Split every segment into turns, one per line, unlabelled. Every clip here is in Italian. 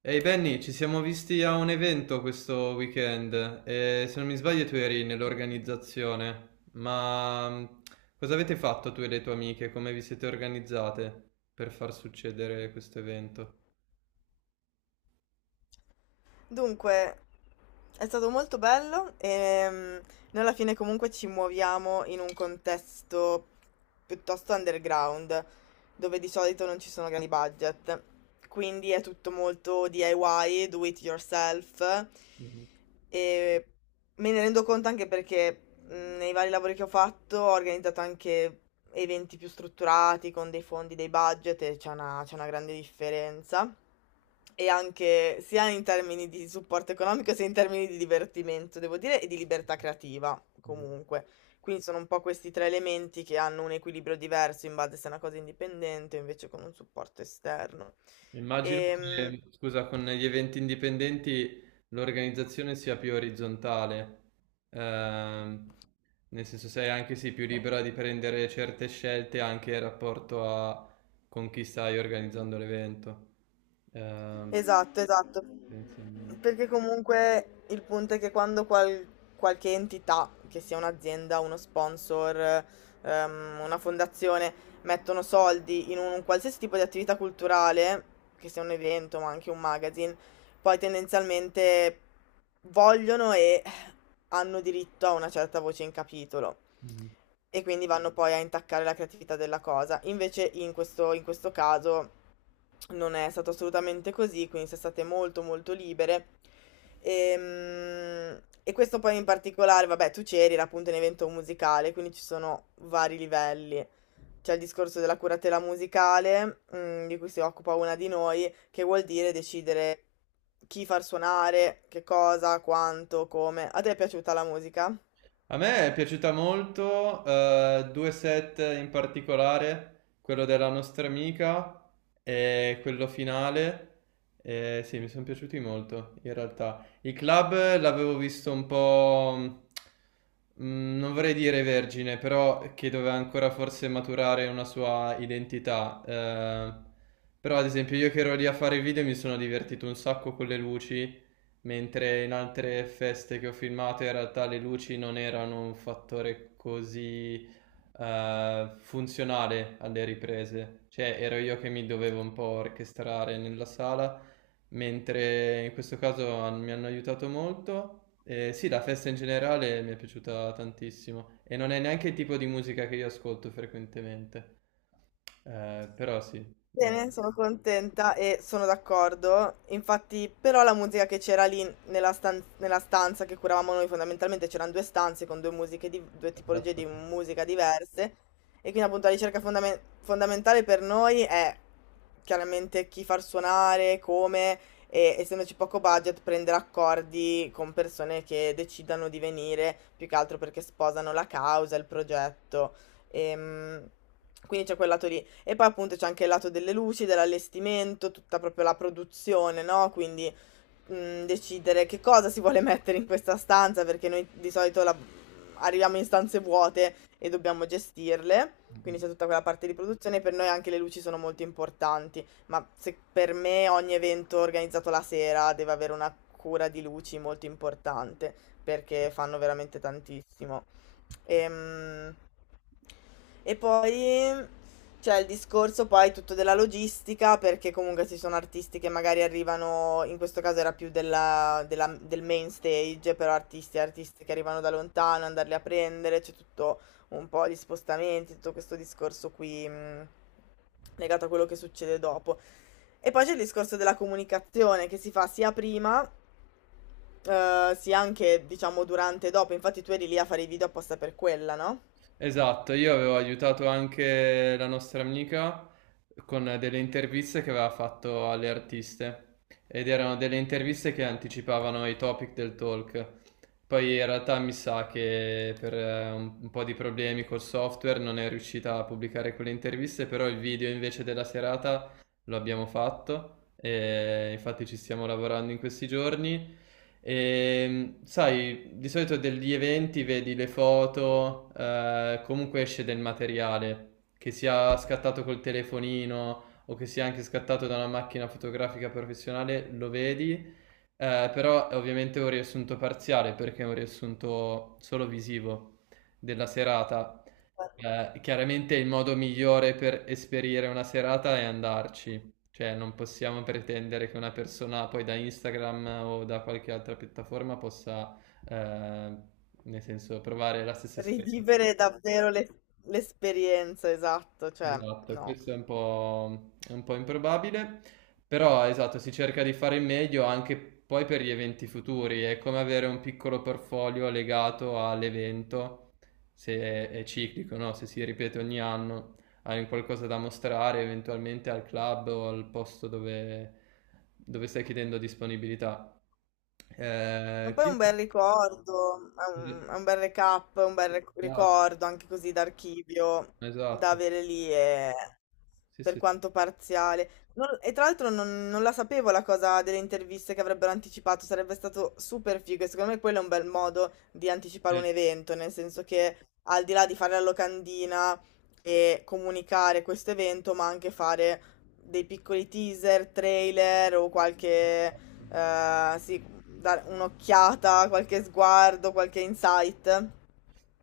Ehi Benny, ci siamo visti a un evento questo weekend e se non mi sbaglio tu eri nell'organizzazione, ma cosa avete fatto tu e le tue amiche? Come vi siete organizzate per far succedere questo evento?
Dunque, è stato molto bello e noi alla fine comunque ci muoviamo in un contesto piuttosto underground, dove di solito non ci sono grandi budget. Quindi è tutto molto DIY, do it yourself.
Mhm.
E me ne rendo conto anche perché nei vari lavori che ho fatto ho organizzato anche eventi più strutturati, con dei fondi, dei budget, e c'è una grande differenza. E anche sia in termini di supporto economico sia in termini di divertimento, devo dire, e di libertà creativa,
Esatto.
comunque. Quindi sono un po' questi tre elementi che hanno un equilibrio diverso in base se è una cosa indipendente o invece con un supporto esterno.
Immagino
Ehm,
che, scusa, con gli eventi indipendenti l'organizzazione sia più orizzontale, ehm, nel senso sei anche sì, più libera di prendere certe scelte anche in rapporto a con chi stai organizzando l'evento, ehm,
Esatto, esatto.
tendenzialmente.
Perché comunque il punto è che quando qualche entità, che sia un'azienda, uno sponsor, una fondazione, mettono soldi in un qualsiasi tipo di attività culturale, che sia un evento ma anche un magazine, poi tendenzialmente vogliono e hanno diritto a una certa voce in capitolo
Mm.
e quindi vanno poi a intaccare la creatività della cosa. Invece in questo caso non è stato assolutamente così, quindi sono state molto molto libere. Ehm, E questo poi in particolare, vabbè, tu c'eri, era appunto un evento musicale, quindi ci sono vari livelli: c'è il discorso della curatela musicale, di cui si occupa una di noi, che vuol dire decidere chi far suonare, che cosa, quanto, come. A te è piaciuta la musica?
A me è piaciuta molto, due set in particolare, quello della nostra amica e quello finale. Sì, mi sono piaciuti molto in realtà. I club l'avevo visto un po', mm, non vorrei dire vergine, però che doveva ancora forse maturare una sua identità. Però ad esempio io che ero lì a fare il video mi sono divertito un sacco con le luci. Mentre in altre feste che ho filmato in realtà le luci non erano un fattore così funzionale alle riprese, cioè ero io che mi dovevo un po' orchestrare nella sala, mentre in questo caso mi hanno aiutato molto. Sì, la festa in generale mi è piaciuta tantissimo e non è neanche il tipo di musica che io ascolto frequentemente. Però sì, eh,
Bene, sono contenta e sono d'accordo. Infatti, però la musica che c'era lì nella, nella stanza che curavamo noi, fondamentalmente c'erano due stanze con due musiche due tipologie
esatto.
di musica diverse. E quindi appunto la ricerca fondamentale per noi è chiaramente chi far suonare, come, e essendoci poco budget, prendere accordi con persone che decidano di venire, più che altro perché sposano la causa, il progetto. Ehm, quindi c'è quel lato lì. E poi appunto c'è anche il lato delle luci, dell'allestimento, tutta proprio la produzione, no? Quindi decidere che cosa si vuole mettere in questa stanza, perché noi di solito arriviamo in stanze vuote e dobbiamo gestirle. Quindi c'è tutta quella parte di produzione, per noi anche le luci sono molto importanti, ma se per me ogni evento organizzato la sera deve avere una cura di luci molto importante, perché fanno veramente tantissimo. Ehm... E poi c'è il discorso poi tutto della logistica, perché comunque ci sono artisti che magari arrivano, in questo caso era più del main stage, però artisti e artisti che arrivano da lontano, andarli a prendere, c'è tutto un po' di spostamenti, tutto questo discorso qui legato a quello che succede dopo. E poi c'è il discorso della comunicazione che si fa sia prima, sia anche, diciamo, durante e dopo. Infatti tu eri lì a fare i video apposta per quella, no?
Esatto, io avevo aiutato anche la nostra amica con delle interviste che aveva fatto alle artiste ed erano delle interviste che anticipavano i topic del talk. Poi in realtà mi sa che per un po' di problemi col software non è riuscita a pubblicare quelle interviste, però il video invece della serata lo abbiamo fatto e infatti ci stiamo lavorando in questi giorni. E, sai, di solito degli eventi vedi le foto, comunque esce del materiale, che sia scattato col telefonino o che sia anche scattato da una macchina fotografica professionale, lo vedi, però è ovviamente un riassunto parziale perché è un riassunto solo visivo della serata. Chiaramente il modo migliore per esperire una serata è andarci, cioè non possiamo pretendere che una persona poi da Instagram o da qualche altra piattaforma possa, eh, nel senso, provare la stessa esperienza.
Rivivere davvero l'esperienza, esatto, cioè,
Esatto,
no.
questo è un po' improbabile, però esatto, si cerca di fare il meglio anche poi per gli eventi futuri, è come avere un piccolo portfolio legato all'evento, se è, è ciclico, no? Se si ripete ogni anno, hai un qualcosa da mostrare eventualmente al club o al posto dove, dove stai chiedendo disponibilità.
Ma poi è un
Quindi,
bel ricordo, è un bel recap, un bel
esatto,
ricordo anche così d'archivio da
esatto.
avere lì e
Sì,
per
sì, sì.
quanto parziale. E tra l'altro non la sapevo la cosa delle interviste che avrebbero anticipato, sarebbe stato super figo e secondo me quello è un bel modo di anticipare
Eh,
un evento, nel senso che al di là di fare la locandina e comunicare questo evento, ma anche fare dei piccoli teaser, trailer o qualche...
esatto.
Sì, dare un'occhiata, qualche sguardo, qualche insight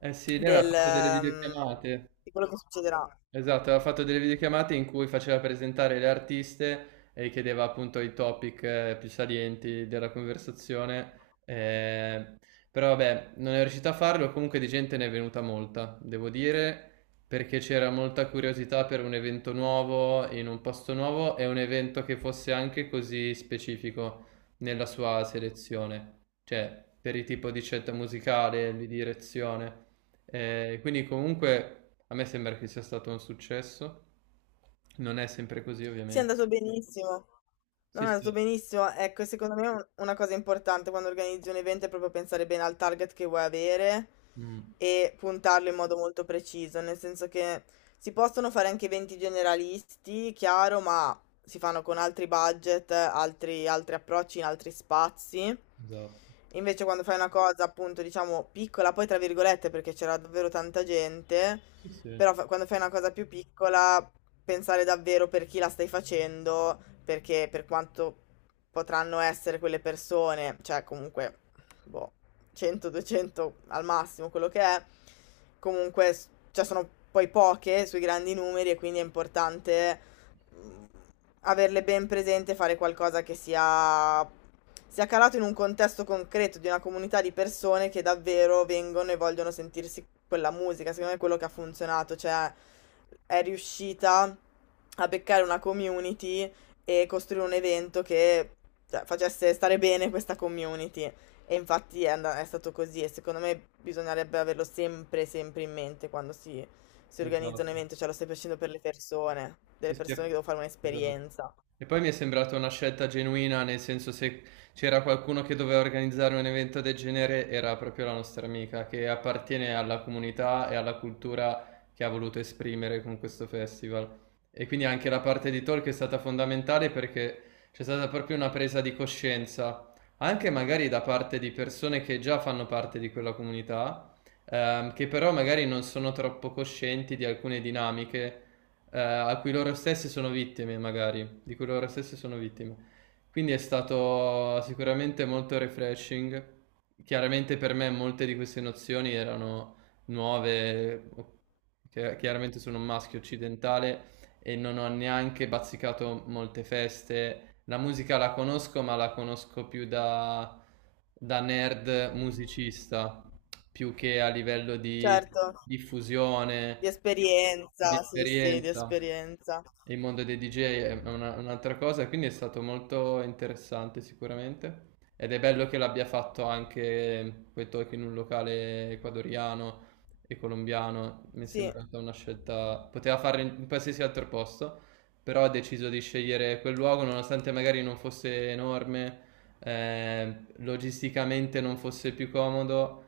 Eh sì, lei aveva
del,
fatto delle videochiamate.
di quello che succederà.
Esatto, aveva fatto delle videochiamate in cui faceva presentare le artiste e chiedeva appunto i topic più salienti della conversazione, eh, però vabbè, non è riuscito a farlo, comunque di gente ne è venuta molta, devo dire, perché c'era molta curiosità per un evento nuovo in un posto nuovo e un evento che fosse anche così specifico nella sua selezione, cioè per il tipo di scelta musicale, di direzione. Quindi comunque a me sembra che sia stato un successo. Non è sempre così,
Sì, è
ovviamente.
andato benissimo. Non
Sì,
è
sì.
andato benissimo. Ecco, secondo me una cosa importante quando organizzi un evento è proprio pensare bene al target che vuoi avere
Mm,
e puntarlo in modo molto preciso, nel senso che si possono fare anche eventi generalisti, chiaro, ma si fanno con altri budget, altri approcci in altri spazi.
esatto.
Invece quando fai una cosa appunto diciamo piccola, poi tra virgolette perché c'era davvero tanta gente,
Sì, sì,
però quando fai una cosa più piccola, pensare davvero per chi la stai facendo, perché per quanto potranno essere quelle persone, cioè comunque, boh, 100, 200 al massimo, quello che è, comunque, s- cioè sono poi poche sui grandi numeri e quindi è importante mh, averle ben presente, fare qualcosa che sia, sia calato in un contesto concreto di una comunità di persone che davvero vengono e vogliono sentirsi quella musica. Secondo me è quello che ha funzionato, cioè è riuscita a beccare una community e costruire un evento che cioè, facesse stare bene questa community. E infatti è, è stato così e secondo me bisognerebbe averlo sempre, sempre in mente quando si organizza un
esatto.
evento, cioè lo stai facendo per le persone,
Sì,
delle
sì,
persone che devo fare
esatto.
un'esperienza.
E poi mi è sembrata una scelta genuina, nel senso se c'era qualcuno che doveva organizzare un evento del genere era proprio la nostra amica, che appartiene alla comunità e alla cultura che ha voluto esprimere con questo festival. E quindi anche la parte di talk è stata fondamentale perché c'è stata proprio una presa di coscienza, anche magari da parte di persone che già fanno parte di quella comunità, che però magari non sono troppo coscienti di alcune dinamiche a cui loro stessi sono vittime, magari, di cui loro stessi sono vittime. Quindi è stato sicuramente molto refreshing. Chiaramente per me molte di queste nozioni erano nuove, chiaramente sono un maschio occidentale e non ho neanche bazzicato molte feste. La musica la conosco, ma la conosco più da, da nerd musicista, più che a livello di
Certo, di
diffusione, di
esperienza, sì, sì, di
esperienza.
esperienza.
Il mondo dei DJ è un'altra cosa, quindi è stato molto interessante sicuramente. Ed è bello che l'abbia fatto anche quei talk in un locale ecuadoriano e colombiano. Mi è
Sì.
sembrata una scelta. Poteva farlo in qualsiasi altro posto, però ha deciso di scegliere quel luogo, nonostante magari non fosse enorme, logisticamente non fosse più comodo,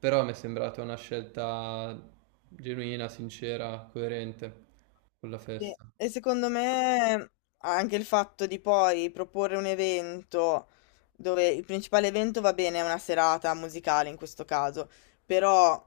però mi è sembrata una scelta genuina, sincera, coerente con la
Sì,
festa.
e secondo me anche il fatto di poi proporre un evento dove il principale evento va bene, è una serata musicale in questo caso, però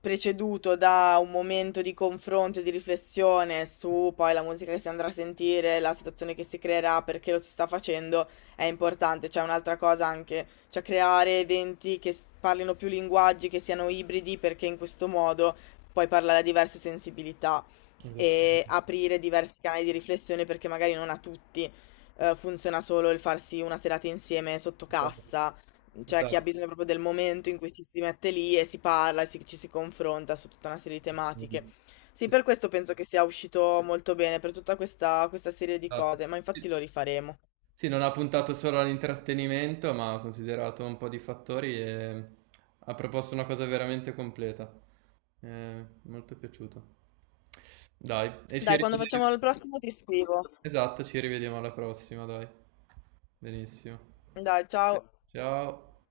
preceduto da un momento di confronto e di riflessione su poi la musica che si andrà a sentire, la situazione che si creerà, perché lo si sta facendo, è importante. C'è un'altra cosa anche, cioè creare eventi che parlino più linguaggi, che siano ibridi, perché in questo modo puoi parlare a diverse sensibilità e
Esattamente.
aprire diversi canali di riflessione perché magari non a tutti, funziona solo il farsi una serata insieme sotto
Esatto.
cassa, cioè chi ha
Esattamente.
bisogno proprio del momento in cui ci si mette lì e si parla e ci si confronta su tutta una serie di tematiche. Sì,
Sì, sì,
per questo penso che sia uscito molto bene, per tutta questa serie di
esatto.
cose, ma
Sì.
infatti lo rifaremo.
Sì, non ha puntato solo all'intrattenimento, ma ha considerato un po' di fattori e ha proposto una cosa veramente completa. Molto piaciuto. Dai, e ci
Dai, quando facciamo
rivediamo.
il prossimo ti scrivo.
Esatto, ci rivediamo alla prossima, dai. Benissimo.
Dai, ciao.
Ciao.